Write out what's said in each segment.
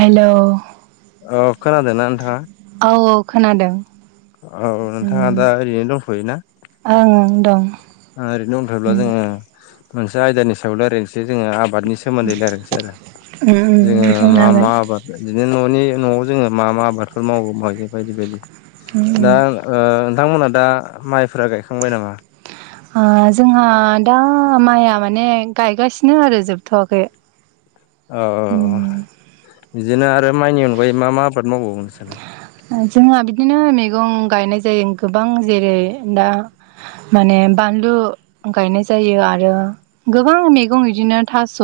Hello अ खोनादोंना नोंथांङा? औ औ खोनादों। औ नोंथांङा दा ओरैनो दंथ'योना? ओंओं दं। ओरैनो दंथ'योब्ला जोंङो मोनसे आयदानि सायाव लायरायनोसै जोंङो आब आबादनि सोमोन्दै लायरायनोसै आरो उम जोंङो बुंनो मा मा हागोन आबाद बिदिनो न'नि न'आव जोंङो मा मा आबादफोर मावो मावबावो बायदि बायदि दा उम ओ नोंथांमोनहा दा माइफोरा गायखांबाय नामा? जोंहा दा माइया माने गायगासिनो आरो जोबथ'वाखै [inaudible] औ औ उम बिदिनो आरो माइनि अनगायै मा मा आबाद मावबावो नोंसोरलाय जोंहा बिदिनो मैगं गायनाय जायो गोबां जेरै दा माने बानलु गायनाय जायो आरो गोबां मैगं बिदिनो थास'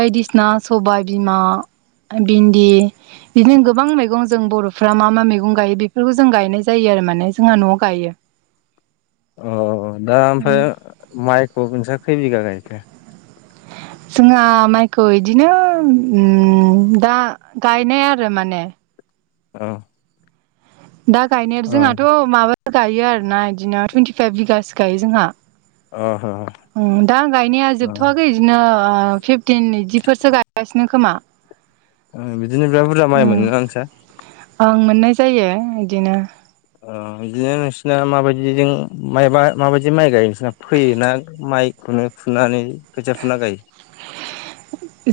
बायदिसिना सबाय बिमा भिन्दि बिदिनो गोबां मैगं जों बर' फ्रा मा मा मैगं गायो बेफोरखौ जों गायनाय जायो आरो माने जोंहा न'आव गायो अ दा ओमफ्राय माइखौ नोंस्रा खै बिगा गायखो जोंहा माइखौ बिदिनो दा गायनाय आरो माने औ दा गायनाया औ जोंहाथ' माबा गायो आरोना बिदिनो टुइन्टिफाइभ बिगासो गायो जोंहा अ दां गायनाया जोबथ'वाखै बिदिनो फिफटिन बिदिफोरसो गायगासिनो खोमा बिदिनो बिराद बुरजा माइ उम मोनोना नोंसा ओं मोननाय जायो बिदिनो बिदिनो नोंसिना माबायदि जों मबा माबायदि माइ गायो नोंसोरना फैयोना माइखौनो फुनानै खोथिया फुना गायो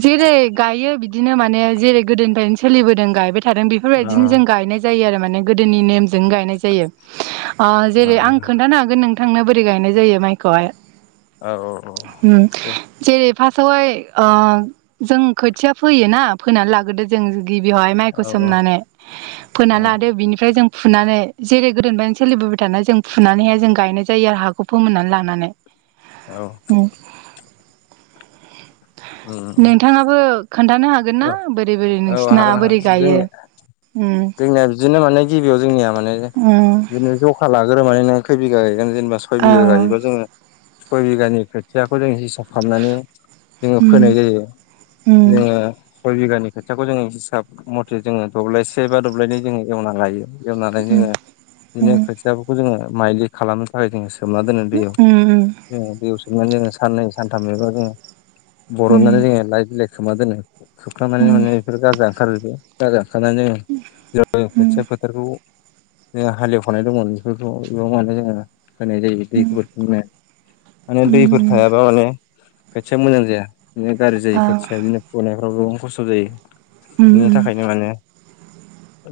जेरै गायो बिदिनो माने जेरै गोदोनिफ्रायनो सोलिबोदों गायबाय थादों अ बेफोरबायदिनो जों गायनाय जायो आरो माने गोदोनि नेम जों गायनाय जायो अ जेरै आं खोन्थानो हागोन नोंथांनो बोरै गायनाय जायो माइखौहाय औ औ औ दे जेरै फार्स्टआवहाय जों खोथिया फैयोना फैनानै लागोदो जों गिबियावहाय माइखौ औ सोमनानै औ फोनानै लादो बिनिफ्राय जों फुनानै जेरै गोदोनिफ्रायनो सोलिबोबाय थानाय जों फुनानैहाय जों गायनाय जायो आरो हाखौ फोमोननानै लानानै औ उम उम नोंथाङाबो खोन्थानो हागोन ना औ बोरै बोरै औ नोंसिना हागोन हागोन बोरै गायो जोंनि उम जोंनिया बिदिनो माने गिबियाव जोंनिया माने उम बिदिनो ज सा लाग्रो मान नों खय बिघा गायोनेनबा सय बिघा ओं गायोब जोङो सय बिगानि खोथियाखौ जों हिसाब खालामनानै जोङो उम फोनाय जायो उम उम [unintelligible] सय बिगानि खोथियाखौ जोङो हिसाब मथे जोङो दब्लायसे बा दब्लायनै जोङो एवनानै लायो एवनानै उम जोङो बिदिनो खोथियाफोरखौ जोङो माइलि खालामनो थाखाय जोङस सोमना दोनो दैयाव उम उम जोङ दैयाव सोमनानै जोङो साननै सानथामनिबा जोङो बरननानै जोङो लाइ बिलाइ खोमा दोनो सुखांनानै माने बेफोर गाजा ओंखारोबो खनानै जेर खोथिया फोथारखौ [unintelligible] हालेवखनाय दंमोन बेफोरखौ बेयाव माने जोङो होनाय जायो दैखौ खुंनो माने दैफोर थायाबा माने खोथिया मोजां जाया बिदिनो गाज्रि जायो खोथिया बिदिनो फुनायफ्राव गोबां खस्थ' जायो ओं बिनि थाखायनो उम माने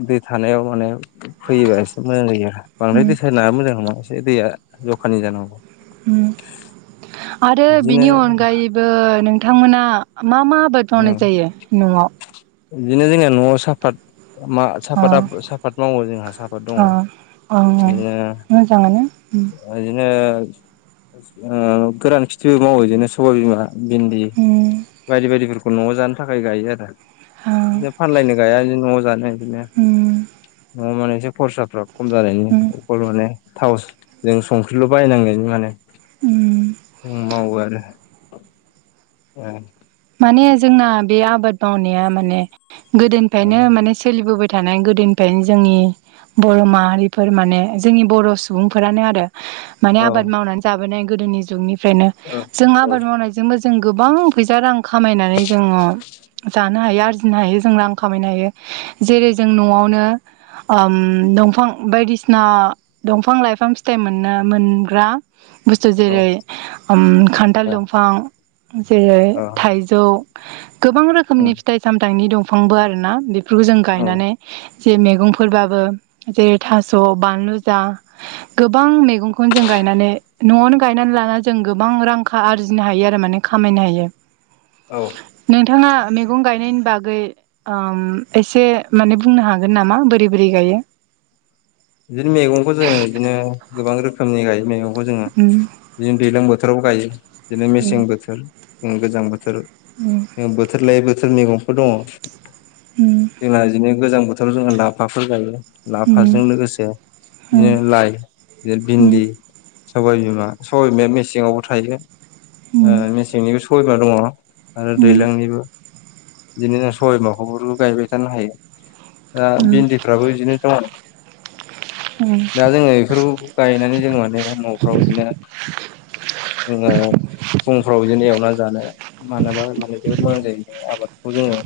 दै थानायाव माने फैयोबा एसे मोजां जायो आरो बांद्राय उम दैसा नाब मोजां नामा एसे दैया जखानि जानांगौ उम आरो बिदिनो बिनि अनगायै- -बो नोंथांमोना मा मा आबाद मावनाय जायो न'आव बिदिनो जोंनिया न'आव साफात मा अ साफात साफात मावो जोंहा साफात दङ अ अ बिदिनो मोजाङानो उम बिदिनो ओ गोरान खिथिबो मावो बिदिनो सबायबिमा भिन्दि उम बायदि बायदिफोरखौ न'आव जानो थाखाय गायो आरो अ बिनो फानलायनो गाया बि न'आव जानो बिदिनो उम न'आव माने एसे खरसाफ्रा खम जानायनि उम माने थाव जों संख्रिल' बायनांनायनि माने उम मावो आरो- औ माने जोंना बे आबाद मावनाया माने गोदोनिफ्रायनो माने सोलिबोबाय थानाय गोदोनिफ्रायनो जोंनि बर' माहारिफोर माने जोंनि बर' सुबुंफोरानो आरो माने औ आबाद मावनानै जाबोनाय गोदोनि जुगनिफ्रायनो औ जों आबाद मावनायजोंबो जों गोबां फैसा रां खामायनानै जोङो जानो नो हायो आरजिनो हायो जों रां खामायनो हायो जेरै जों न'आवनो ओम दंफां बायदिसिना दंफां लाइफां फिथाइ मोननो मोनग्रा बुस्थु जेरै ओम खान्थाल दंफां जेरै औ थाइजौ गोबां रोखोमनि फिथाइ सामथायनि दंफांबो आरोना। बेफोरखौ जों औ गायनानै जे मैगंफोरबाबो जेरै थास' बानलु जा गोबां मैगंखौनो जों गायनानै न'आवनो गायनानै लाना जों गोबां रां आरजिनो हायो आरो माने खामायनो हायो। औ नोंथाङा मैगं गायनायनि बागै ओम एसे माने बुंनो हागोन नामा बोरै बोरै गायो? बिदिनो मैगंखौ जोङो बिदिनो गोबां रोखोमनि गायो मैगंखौ जोङो। उम बिदिनो दैज्लां बोथोराव गायो बिदिनो मेसें बोथोर गोजां बोथोर उम बोथोर लायै बोथोर मैगंफोर दङ। उम जोंहा बिदिनो गोजां बोथोराव जोंहा लाफाफोर गायो लाफाजों लोगोसे उम बिदिनो लाइ बिदिनो भिन्दि सबाइ बिमा सबाइबिमाया मेसेंआवबो थायो। ओ उम मेसेंनिबो सबाइबिमा दङ आरो दैज्लांनिबो बिदिनो साइमाखौ गायबाय थानो हायो दा उम बिन्दि- -फोराबो बिदिनो दङ। उम दा जोङो बेफोरखौ गायनानै जों माने न'फ्राव बिदिनो जोङो फुंफ्राव बिदिनो एवना जानो मानोबा माने जोबोद मोजां जायो आबादखौ जोङो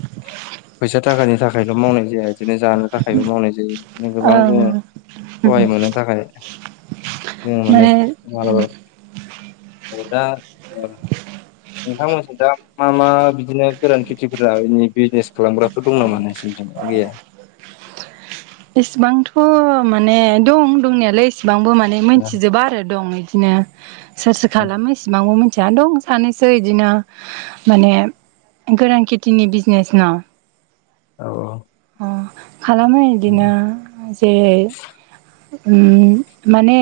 फैसा थाखानि थाखायल' मावनाय जाया। बिदिनो जानो थाखायबो मावनाय जायो बिदिनो गोबां जोङो ओं सहाय मोननो थाखाय जोङो माने [unintelligible] दा नोंथांमोनथिं दा मा मा बिदिनो गोरान खेथिफोरा इदिनो बिजनेस खालामग्राफोर दं नामा नोंसिथिं ना गैया? इसेबांथ' माने दं दंनायालाय इसेबांबो माने औ मिन्थिजोबा आरो दं बिदिनो सोर सोर खालामो इसिबांबो खथिया दं सानैसै बिदिनो माने गोरान खेथिनि बिजनेस न औ औ। अ खालामो बिदिनो जेरै माने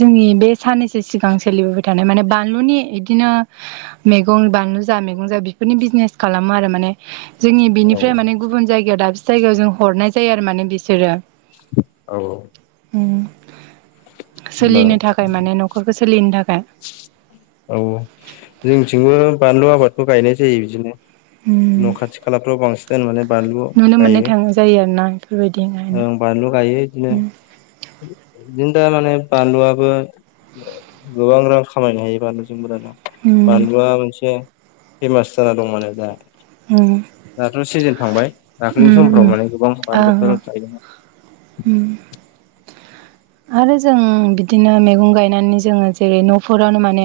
जोंनि बे साननैसो सिगां सोलिबोबाय थानाय माने बानलुनि बिदिनो मैगं बानलु जा मैगं जा बेफोरनि बिजनेस खालामो आरो माने जोंनि औ बिनिफ्राय माने गुबुन जायगायाव दाबसे जायगायाव जों हरनाय जायो आरो माने बिसोरो औ। सोलिनो थाखाय माने न'खरखौ सोलिनो थाखाय। औ जोंथिंबो बानलु आबादखौ गायनाय जायो बिदिनो। उम न' खाथि खालाफ्राव बांसिनानो माने बानलु नुनो मोननाय गायो। थाङो जायो आरोना। बेबायदिनो ओं बानलु गायो बिदिनो बिदिनो दा माने बानलुआबो गोबां रां खामायनो हायो बानलुजोंबो दाना। उम बानलुआ मोनसे फेमास जाना दं माने दा। उम दाथ' सिजोन थांबाय दाखोलैनि उम समफ्राव माने गोबां बानलुफोर गायदोंमोन। अम आरो जों बिदिनो मैगं गायनानै जोंङो जेरै न'फोरावनो माने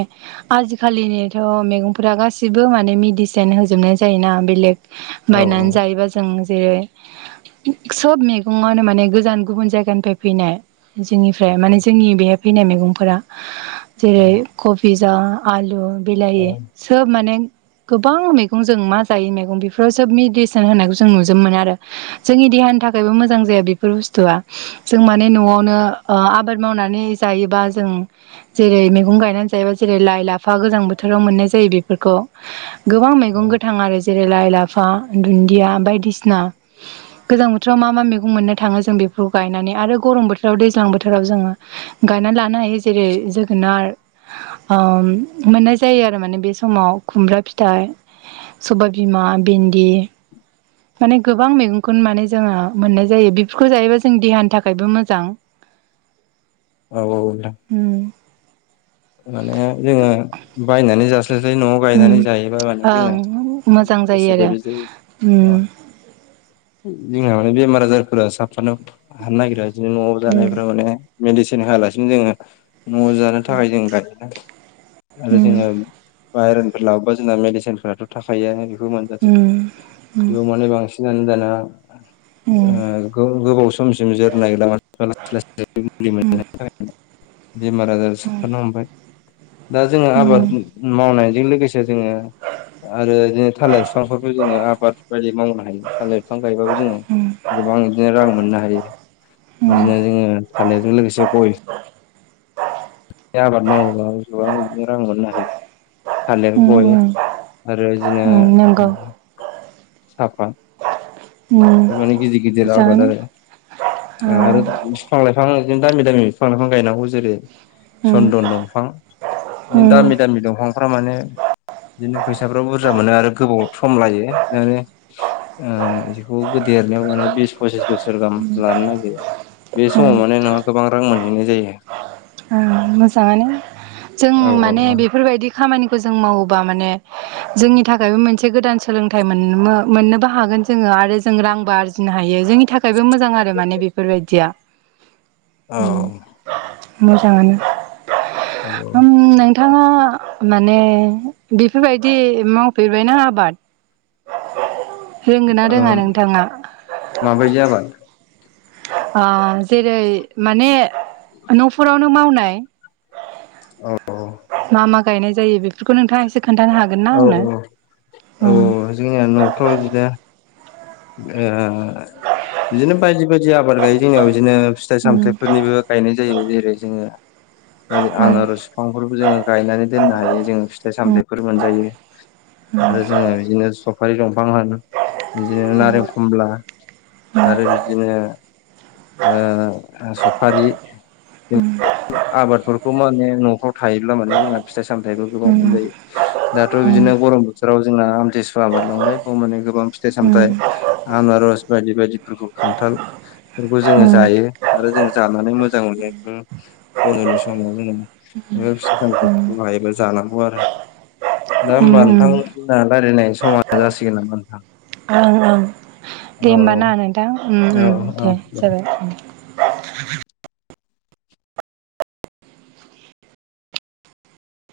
आजिखालिनिथ' मैगंफोरा गासिबो माने मेडिसिन होजोबनाय जायोना बेलेग औ बायनानै जायोबा जों जे सब मैगङावनो माने गो जान गुबुन जायगानिफ्राय फैनाय जोंनिफ्राय माने जोंनि बेहाय फैनाय मैगंफोरा औ जेरै कबि जाा आलु औ बिलाहि सोब माने गोबां मैगं जों मा जायो मैगं बेफोराव सोब मेडिसिन होनायखौ जों नुजोब मोनो आरो। जोंनि देहानि थाखायबो मोजां जाया बे फोर बुस्थुआ जों माने न'आवनो आबाद मावनानै जायोबा जों जेरै मैगं गायनानै जायोबा जेरै लाइ लाफा गोजां बोथोराव मोननाय जायो बेफोरखौ गोबां मैगं गोथां आरो जेरै लाइ लाफा दुन्दिया बायदिसिना गोजां बोथोराव मा मा मैगं मोनो थाङो जों बेफोरखौ गायनानै आरो गरम बोथोराव दैज्लां बोथोराव जोंङो गायनानै लानो हायो जेरै जोगोनार ओ मोननाय जायो आरो माने बे समाव खुमब्रा फिथाइ सबाय बिमा भिन्दि माने गोबां मैगंखौनो माने जोंङो मोननाय जायो बि फोरखौ जायोबा जों देहानि थाखायबो मोजां। औ औ नोंथां अम माने जोंङो बायनानै जास इनि साय न'आव गायनानै जायोबा माने जोंङो उम ओं मोजां जायो गोसो आरो बायदि जायो उम अ जोंहा माने बेमार आजारफोरा साबसननो हानो नागिरा। बिदिनो न'आव उम जानायफोरा माने मेडिसिन होआलासिनो जोंङो न'आव जानो थाखाय जोंङो आरो उम जोंङो बाहेरनिफ्राय लाबोबा जोंना मेडिसिन फोरथ' थाखायोआनो बेखौ मोनजाथि उम उम बेयाव मानो बांसिनानो दाना उम ओ गोबाव समसिम जोरनाय लामा लासै लासै मुलि मोनजानायनि थाखाय बेमार आजार साबफानो हमबाय। दा जोंङो उम आबाद उम मावनायजों लोगोसे जोंङो आरो बिदिनो थालिर बिफांफोरखौ जोंङो आबाद बायदि मावनो हायो थालिर बिफां गायबाबो जोंङो उम गोबां बिदिनो रां मोननो हायो बिदिनो जोंङो थालिरजों लोगोसे गय बे आबाद मावोबा गोबां बिनो रां मोननो हायो। थालिर गय आरो बिदिनो नंगौ साफाद अम गिदिर आबाद आरो आरो बिफां लाइफां दामि दामि बिफां लाइफां गायनांगौ जेरै सन्दन दंफां बिदिनो दामि दामि दंफांफ्रा माने बिदिनो फैसाफ्राव बुरजा मोनो आरो गोबाव सम लायो आरो ओ बेखौ देरनायाव माने बिस फसिस बोसोर गाहाम लानो नागिरो। बे समाव माने नोंहा गोबां रां मोनहैनाय जायो। ओ मोजाङानो जों औ माने बेफोरबायदि खामानिखौ जों मावोबा माने जोंनि थाखायबो मोनसे गोदान सोलोंथाइ मोन-मोननोबो हागोन जोंङो आरो जों रांबो आर फिनो हायो जोंनि थाखायबो मोजां आरो माने बेफोरबायदिया [inaudible] मोजाङानो औ ओम नोंथाङा माने बेफोरबायदि मावफेरबायना आबाद। [unintelligible] ओ रोङा नोंथाङा माबायदि आबाद? जेरै- माने न'फोरावनो मावनाय। औ मा मा गायनाय जायो बेफोरखौ नोंथाङा एसे खोन्थानो हागोन ना औ आंनो? औ जोंनिया न'फ्राव बिदिनो ओ बिदिनो बायदि बायदि आबाद गायो। जोंनियाव बिदिनो उम फिथाइ-सामथाइफोरनिबो गायनाय जायो। जेरै- जोङो बे आनार बिफांफोरबो जोङो गायनानै दोननो हायो, जोङो उम फिथाइ-सामथाइफोर मोनजायो। आरो जोङो बिदिनो सफारि दंफां होन बिदिनो नारें खमला आरो बिदिनो ओ सफारि [unintelligible] आबादफोरखौ माने न'फ्राव थायोब्ला माने जोंहा फिथाइ-सामथाइबो गोबां उम मोनजायो। दाथ' उम बिदिनो गरम बोथोराव जोंना आमथिसुवा बारलांबाय माने गोबां फिथाइ-सामथाइ उम आनारस बायदि बायदिफोरखौ खान्थाल खौ जोङो उम जायो आरो जों जानानै मोजां मोनो। बन्दनि समाव जोङो बे फिथाइ-सामथाइखौ हायोब्ला जानांगौ आरो। दा होमबा उम नोंथा। उम जोंआ रायलायनाय समा जासिगोन नामा नोंथां? ओ ओ दे औ होमबा ना नोंथां औ औ दे जाबाय।